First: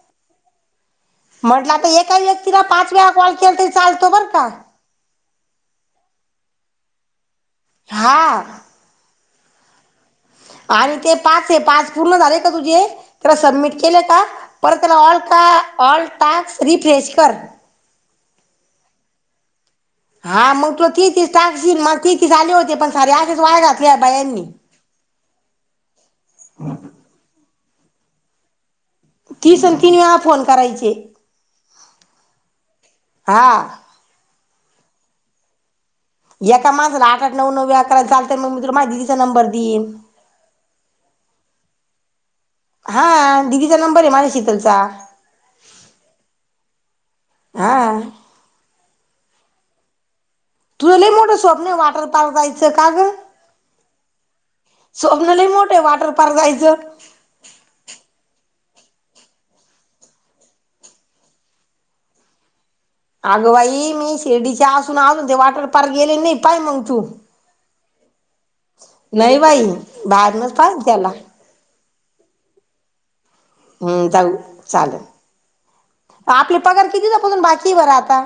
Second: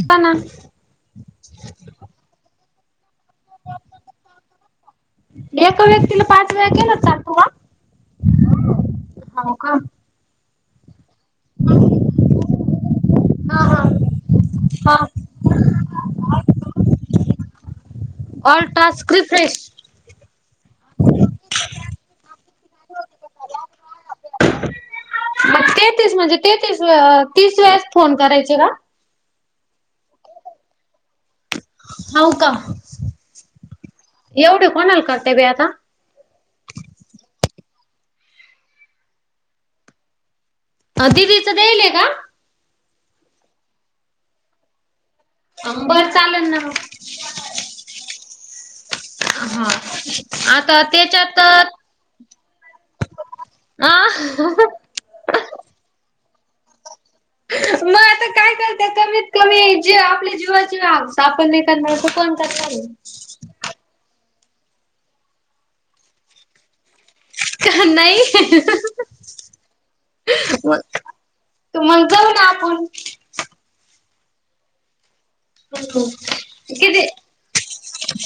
हो ना म्हटलं तर एका व्यक्तीला पाच तुला कॉल केले तरी चालतो बरं का! एका व्यक्तीला पाच वेळा केला काल फोन हा! हो का? आणि ते पाच ये पाच पूर्ण झाले?? तुझे??? परत हा सबमिट हा केले का परत त्याला हा ऑल का ऑल टास्क रिफ्रेश ये. तर ऑल टास्क रिफ्रेश हा मग तुला तेहतीस टास्क मला तेहतीस आले होते पण सारे असेच वाया घातले या बायांनी मग तेहतीस म्हणजे तेहतीस तीस वेळेस फोन करायचे का??? तीस न तीन वेळा फोन करायचे हावका हा येवढे कोणाला करताय बाई आता? एका माणसाला आठ - आठ नऊ - नऊ [inaudible] चालतय मग माझ्या दीदीचा नंबर देईन अं दीदीचा देयल का? हां दीदीचा नंबरय माझ्या शीतलचा बरं चालेल ना मग. आ [unintelligible] तुझं लई मोठं त्याच्यात स्वप्नय अ वॉटर पार्क जायचं का ग स्वप्न लई मोठय वॉटर पार्क जायचं [unintelligible] आगं बाई मी [unintelligible] चे असून आनंदी वॉटर पार्क गेले नाही पाय मग तू आहे? नाही नाही बाई बाहेरूनच पास केला. करू ना आपूण हम जावू चाललं आपली पगार किती किती दिवसा पासून बाकीय बरं आता?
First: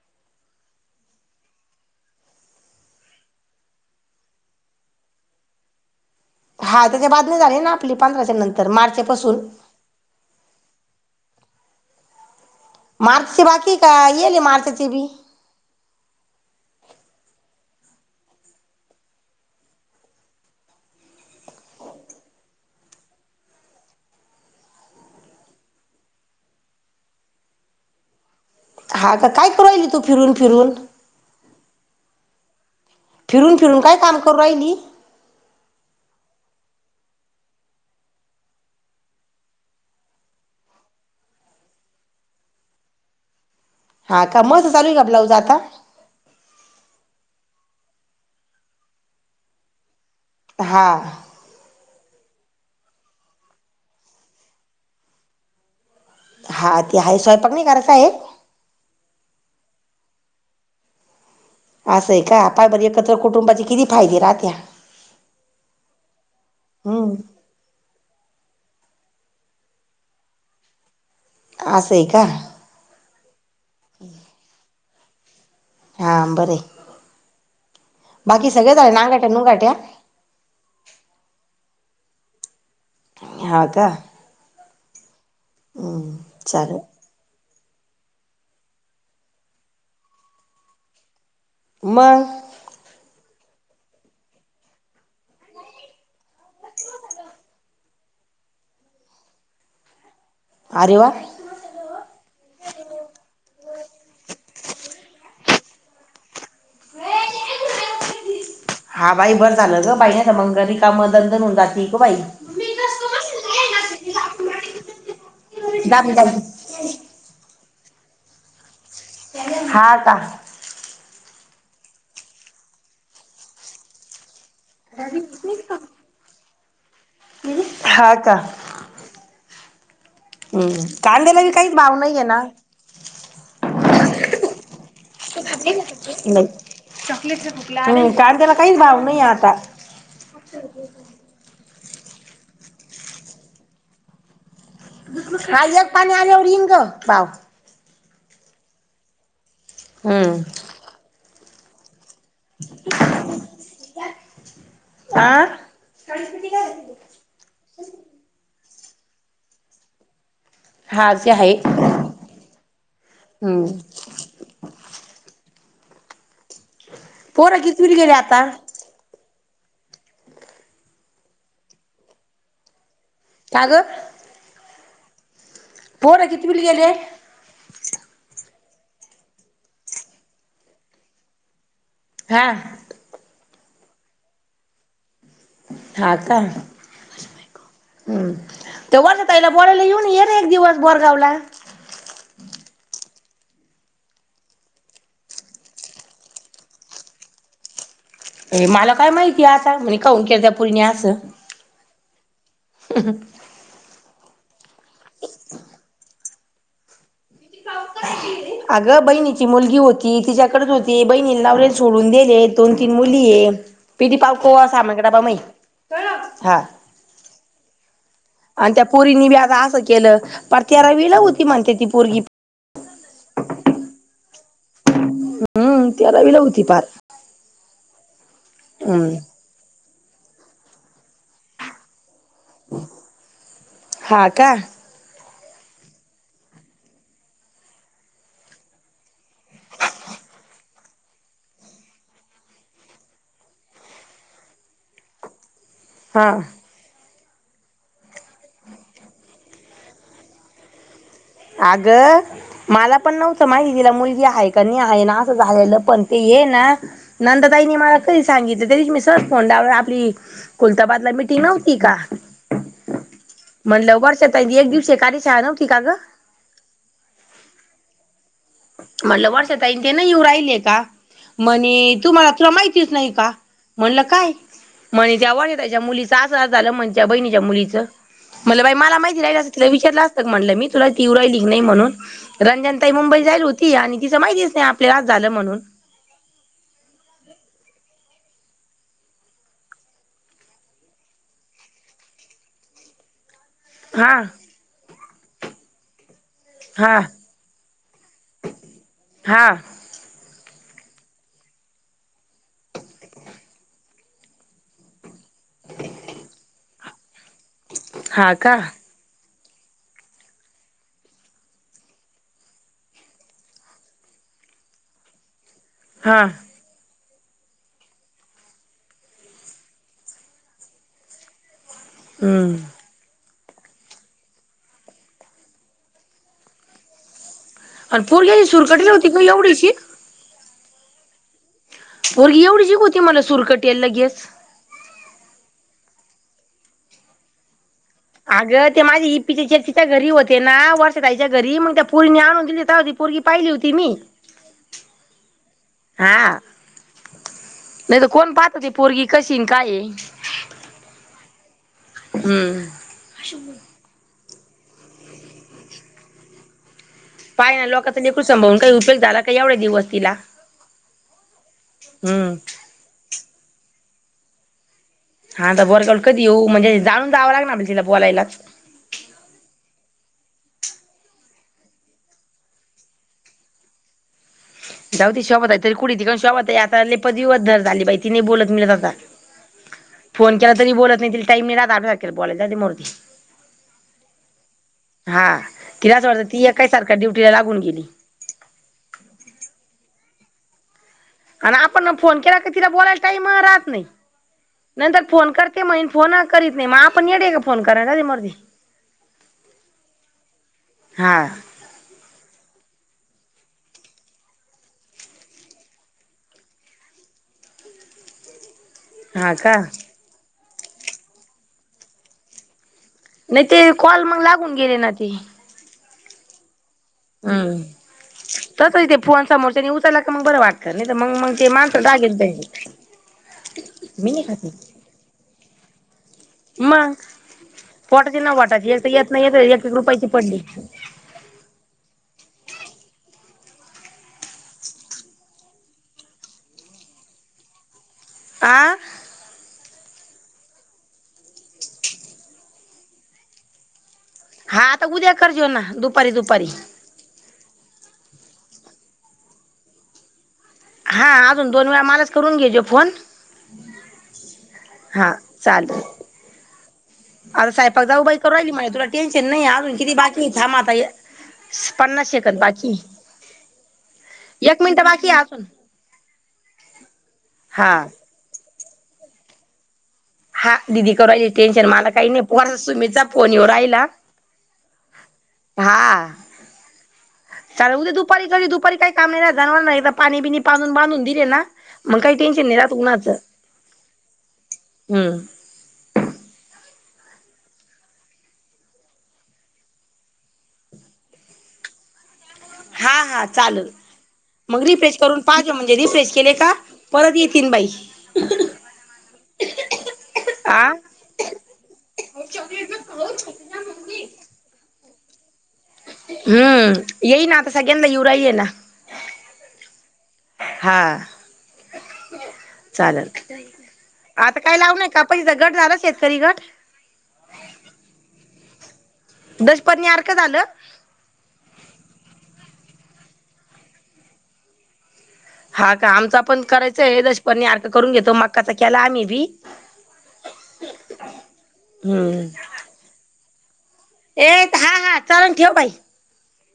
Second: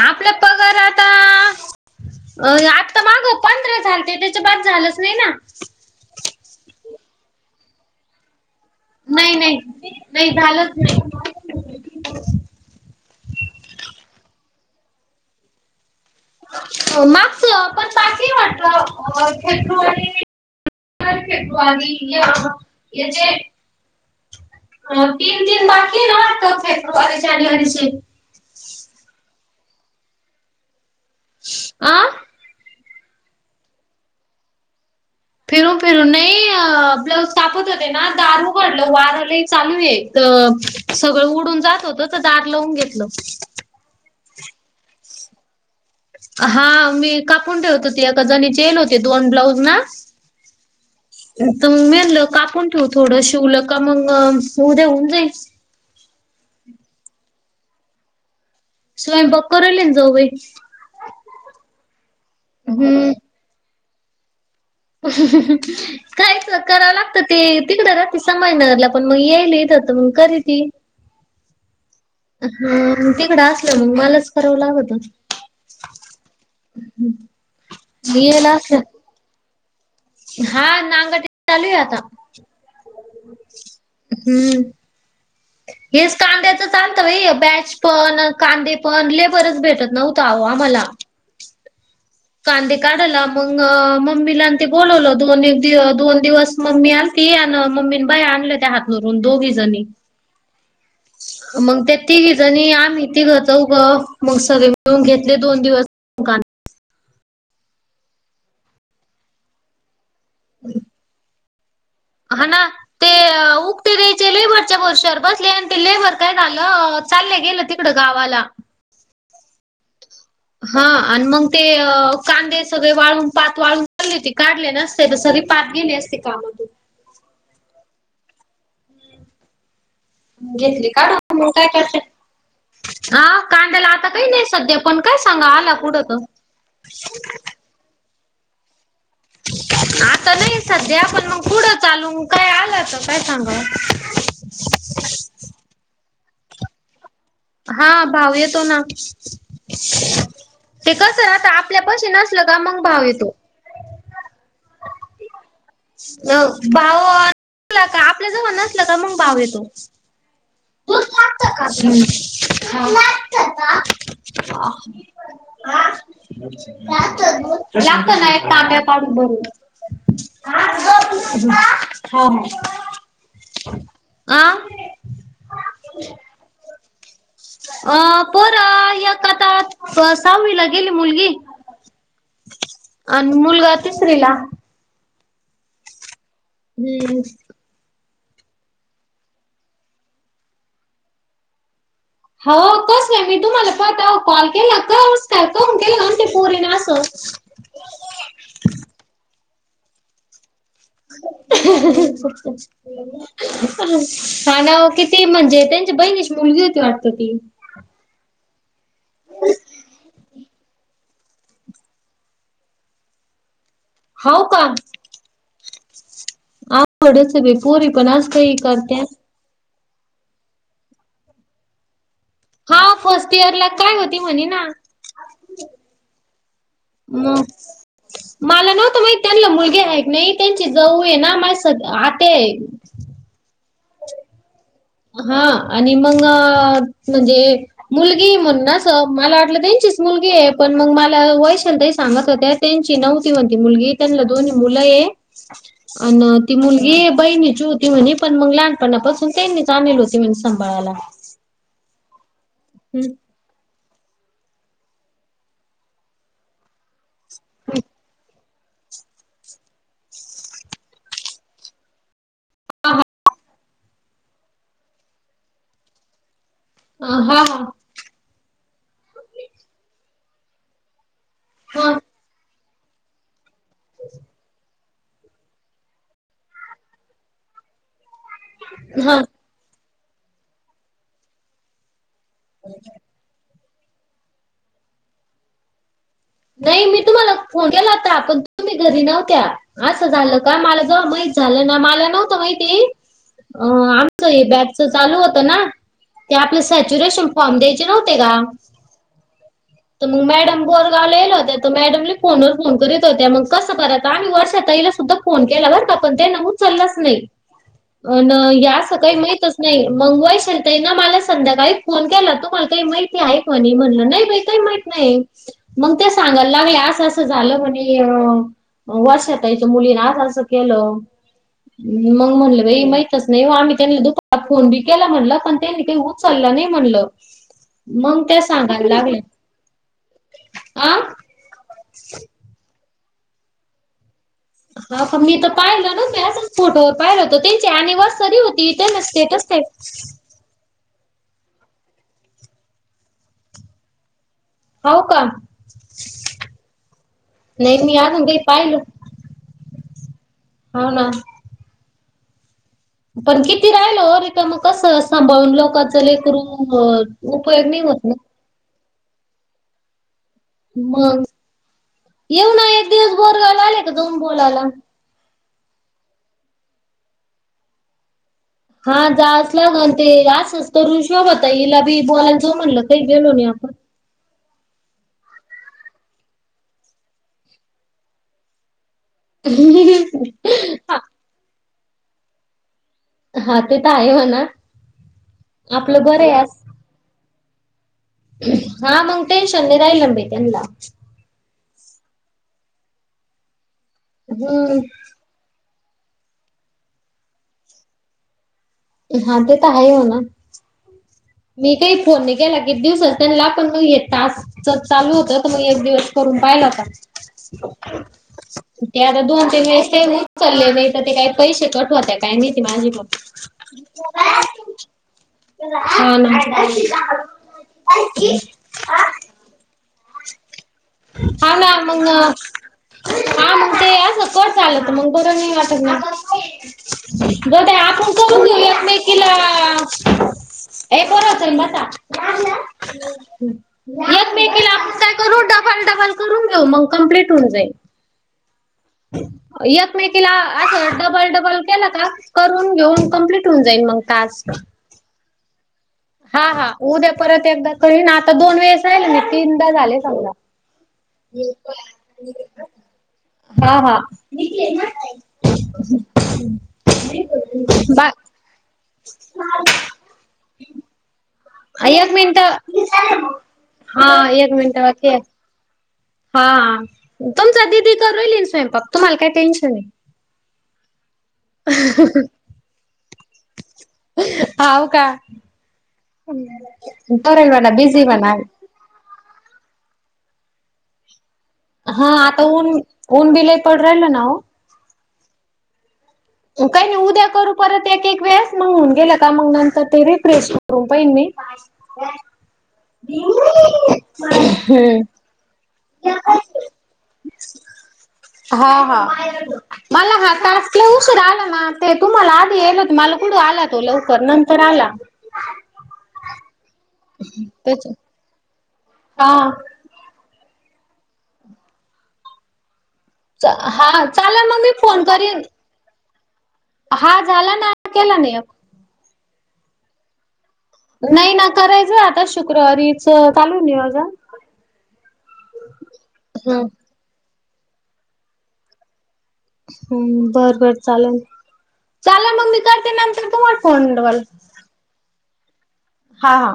आपला पगार आता आ आता मागं पंधरा झालते त्याच्या बाद झालच नाही ना हा त्याज्या बाद नाही झाले ना आपले पंधराच्या नंतर मार्चपासून. [unintelligible] [unintelligible] मार्चचे बाकीय का येईल मार्चचे बी [unintelligible] मागचं पण [unintelligible] फेब्रुवारी [unintelligible] हे जे अ तीन दिन बाकी [unintelligible] [unintelligible] राहिली तू फिरून फिरून? [inaudible] आं फिरून फिरून काय काम करून राहिली? फिरून फिरून नाही आ ब्लाऊज कापत होते न दार उघडलं वारं लई चालूय त अ सगळं उडून जात होतं त दार लावून घेतलं हा का? माझं चालूय का? ब्लाऊज आ ता हा मी कापून ठेवत होते एका जणीचे [unintelligible] दोन ब्लाऊज ना? हा [inaudible] तुम्ही आणलं कापून ठेवू थोड शिवलका मंग उद्या होऊन जाईल हा ती हाय सो पम्मी घरात हाये स्वयंपाक करूले ना जाऊबाई असंय का आता बरी हम्म. एकत्र कुटुंबाचे किती? नाही घे राहतिया. कायच कराव हम्म लागत ते तिकडं राहती सा महिना लागला पण म येलीत म करीती असं आहे का हा ते खडा मग मलाच करावं लागत. हा बर हाय येल बाकी सगळे झाले असलं नागाट्या नुंगाट्या हा नागाटनी चालू आहे आता हा का हम्म. हेच हम्म कांद्याचं चालेल चालतं बाई बॅच पण कांदे पण लेबरच भेटत नव्हत आहों आम्हाला. मग कांदे काढला. मग मम्मीला आणि ते बोलोवलो दोन एक दोन दिवस मम्मी आलती आण मम्मीन बाया आणलं त्या हात धरून दोघी जणी अरे वा मग ते तिघींजनी आम्ही तीघ चौघ म सगळे मिळून घेतले दोन दिवस कान हा बाई बर झालं ग बाई तर मग रिकाम दणदण होऊन जाते ग बाई हा ना ते उकक्ते घ्यायच्या भरवश्या बसले आणि ते दाबी लेबर काय दाबी झालं चाले गेलं त इकड गावाला हा का हा आणि मग ते कांदे सगळे वाळून पात वाळून झाली ती काढले नसते तर सरी पात गेले असती कामातून हां पत्ता घेतली काढ म काय काहीच भाव करते नाही आहे ना हा कांद्याला आता काही नाही सध्या पण काय सांगा आला कुठं नाही त्याला काहीच भाव नाही आता आता नाहीये सध्या पण म पुढ चालूून काय आलंत काय सांगाव. खा एक पात [unintelligible] हा भाव येतो ना. हम्म ते कस राहता आप. आपल्यापशी ना - असल का मग भाव येतो आ हह भा तेच मग भाव येतो. [unintelligible] हा ते आहे आ हम्म जास्त देऊ पोरं कितवीला जास्त गेले नाही आता तांब्या काडून भरून दे. हा हा आं फोर कितवीला गेले? अ पोर ही आता ता सहावीला गेली मुलगी हा अन मुलगा तिसरी ला हा का [unintelligible] हम्म तेवाच्या ताईला बोलायला घेऊन ये रे एक दिवस बोरगाव ला हाव कस नाही मी तुम्हाला पाच दहा कॉल केला का केल पोरिनी अस - ये मला काय माहिती आत काय माहित काऊंन केलत्या हहहह [inaudible] [inaudible] सांग ओ किती म्हणजे त्त्यांच्या बहिणीची मुलगी होती वाट ती आग बहिणीची मुलगी होती तीझ्या कारत होती बहीनीला लावलेले सोडून दिले दोन तीन मुली ये किती पाव हाव पाव अस् तय व्हय ओ अवघड च आहे बाई पोरी पण अस काय करत्यात? केल पार तेरा वीला हुती म्हणत्यात ती पोरगी हा फर्स्ट इयर ला काय होती म्हणी ना. हम्म हम्म तेरा वीला हुती अम्म [inaudible] मला नव्हत हम्म माहीत त्यांना मुलगी आहे. मी त्यांची जाऊ आहे ना माय सद आत ते हा, का? हा आणि मंग म्हणजे मुलगी म्हणून अस मला वाटलं त्यांचीच मुलगी ये, पण मला वैशाली ताई सांगत होत्या त्यांची नवती म्हण ती मुलगी त्यांना दोन्हीं मुलं आहे. आन हा ती मुलगी बहिणीची होती म्हणी पण मग लहान पणापासून त्यांनीच [unintelligible] नेली होती म्हणी सांभाळायला. [unintelligible] माला हं. पण नव्हत माहीत हिला मुल ती आहे का नई आईला एस झालेलं पण तेयेना नंदा ताईंनी मला कधी सांगीत त्या दिवशी मी सरळ फोन लावला आपली कुलताबादला मीटिंग नव्हती का? [inaudible] म्हनलं वर्षाताई ऐक दिवशी एखादी शाळा नव्हती का ग? आहा म्हणाल वर्षाताई तेन नाई येऊन राहिले का? हां म्हणी तुम्हाला तुर माही - - तीच नाही का? म्हणाल काय? म्हणी जवानित त्याच्या मुलीचं अस अस झालं म्हण त्याच्या बहिणीच्या मुलीचं? म्हणल बाई मला माहित हां. नाही, नाहीतर तिला विचारलं अस तर म्हणाल मी तुला तिव राहिली की नाही म्हणून रंजना ताई मुंबई होती आणि तिचं माहितीच नाही आपल्याला असं झालं म्हणून नाही मी तुम्हाला फोन केला ता तुम्ही घरी नव्हत्या असं झालं का मला जवा माहीत झालं ना मला नवत माहिती अं हा आमचं हे बॅचच चालू होत ना? ते आपले हा सचुरेशन फॉर्म द्यायचे नव्हते का? हा त मग मॅडम बोल. चालेल्या होत्या तर मॅडमनी फोन वर फोन करीत होत्या, मगं कस करायच आम्ही वर्षा ताईनला सुद्धा पण फोन केला बर का पण त्यांनी फोन उचलाच नाही. अन् हा का हे अस काही माहीतच नाही मगं वैशाली ताई ना, मला संध्याकाळी फोन केला तुम्हाला काही माहीत आहे का म्हणी? म्हणल नाई बाई काही माहीत नाही. मगं त्या हा सांगायला लागल्या आस आस - - झालं म्हणी अ वर्षा ताईच्या मुलीनं अस अस केलं. मंग हम्म. म्हणलं बाई माहीतच नही हो आम्ही त्यांनी दुपा फोन बी केला म्हणल, पण त्याहीनी काही उचलला नाही म्हणलं. आणि मग पोरगी ही सूरकटेल होती ग एवढीशी. आह? पोरगी एव्हढीशीक होत मला सुरकटेल लगेच आता मी तर पाहिलं ना नुसत असच फोटोवर पाहिलं होत ते आग ते माझ्या इपीचे चे तिच्या घरी होते ना वर्षाताई त्या घरी मग त्या पोरीनी आणून दिली तवा ती पोरगी पाहिली होती मी. हाव का? हा नाही मी तर अजून कोण काही पाहत होती पाहिल, पोरगी कशी न काय आहे हाव ना. हम्म. पण किती राहिलं हो त म कसं सांभळून लोकाच लेकरू अ पाय ना लोकाच लेकरू सांभाळून काही उपयोग झाला का एवढे दिवस तिला? मंग हम्म येऊ ना एक दिव बोरला आले का दोन बोलाला हा तर बोरगाव ला कधी येऊ म्हणजे जाणून जावं लागनार आहे तिला बोलायलाच. हा जा असला म्हणते ते असच करून शोभा हिला बी बोलायच म्हणलं काही गेलो नाही आपण. जाऊ दे शोभाताई तरी कुडीती गंज शोभाताई आहे आता लेपतदिवतदर झाली बाई ती नाही बोलत आता. फोन केला तरी हा बोलत नाही तिला टाईम नाही रहात. चालू आहे [unintelligible] बोलायला जाऊन दे मरू दे. हा ते त आहे म्हणा, हा आपलं बरं हे आस होऊन गेली. हा मंग टेन्शन नाही राहिलं न बाई त्यांला. आणि आपण ना फोन केला क तिला बोलायला टाइम राहत नाही. हम्म. ते महीन फोन करीत नाही म आपण येडे आहे का फोन करायला? जाऊ दे मरू दे. हा ते त आहे हो ना हा मी काही फोन नाही केला किती दिवसात त्यांला पण मी हे टास्क च चालू होत त मग एक दिवस करून पाहिला होता कुठे आता हा दोन का तीन वेळेस [unintelligible] चालले नाही तर ते काही पैसे कट होत्या काय माहीत ती माझी कोण? नाही ते कॉल मग लागून गेले ना ते. [unintelligible] हा नमस्का [unintelligible] हम्म तसइ ते फोन समोरच्यानी उचाला की [inaudible] हा ना मंग [unintelligible] हा मंग ते मी नाही असं खात. कट झालं त मंग बर तीन मग वाजतय [unintelligible] ग ताई आपण पोटाची ना करून घेऊ वाटाची एक तर येत नाही एकमेकीला येत एक एक रुपयाची पडली हे पोरानों तुम्ही बसा. एकमेकीला आप काय करू डबल डबल करुन घेऊ मग कंम्पलिट होऊन जाइल आ एकमेकिला असं डबल डबल केला का करून घेऊन कंम्पलिट होऊन जाइल मंग टास्क करजोना दुप हा हा उद्या परत एकदा कळेना आता दोन वेळेस राहिलेना तीनदा झालेत आता हा अजुन दोन वेळा मलाच करुन घे जो फोन हा हा हा चाललं आता संयपाक बा जाऊबाई करून राहिली माई तुला टेन्शन नाई अजून किती बाकी हाय थांब आता हे एक मिनंट हा एक मिनंट मिनिट बाकी ते आहे अजून हा हा तुमच हा दिदी चा रिलीम [unintelligible] तुम्हाला काय टेन्शन नाही? हा दिदी करायले टेन्शन मला काय नाही पोरा सुमीचा फोन ऐऊन राहिला हाव का हा करेल म्हणा चाललं उद्या बिझी दुपारी म्हणा करी दुपारी काय काम नाय रात जनावरांना एकदा पाणी बिनी पाजुन बांधुन दिले ना मग हा काही आता टेन्शन नाही राहत ऊन्ह ऊन्ह बी लयं पडुन राहिलय ना ओ हं काय नाही ओ उद्या करू परत एक एक वेळेस मग गेल का मग नतंर रिफ्रेश करून पाहिन मी हा हा चाललं मग रिफ्रेश हम्म करुन पाहते मग. हा हा मला हा आ टास्क लय उशीरा आला ना ते तुम्हाला आधी येत्या मला कुठ आला तो लवकर नंतर आला हम् येईल आता सगळ्यांना त्याच्या ऐऊन राहिले ना हा हा चाललं हा आता चालेल काय मग मी लावू नका फोन पहिल करीन गट झालच ये कधी ग ट हा झाला ना आता केला ना ह्यो दशपर्णी आरक झालं नाही ना करायचं आता शुक्रवारीच चालुये नियोजन हा का आमचा पण हम्म करायचा आहे जसे पण आता हे करून घेतो. मकाचा केला आम्ही बी. हुं बर बर चालल चालन मी करते नंतर. तुम्हाला फोन डबल. तेत हा हात चाळून ठेव बाई. हा हा!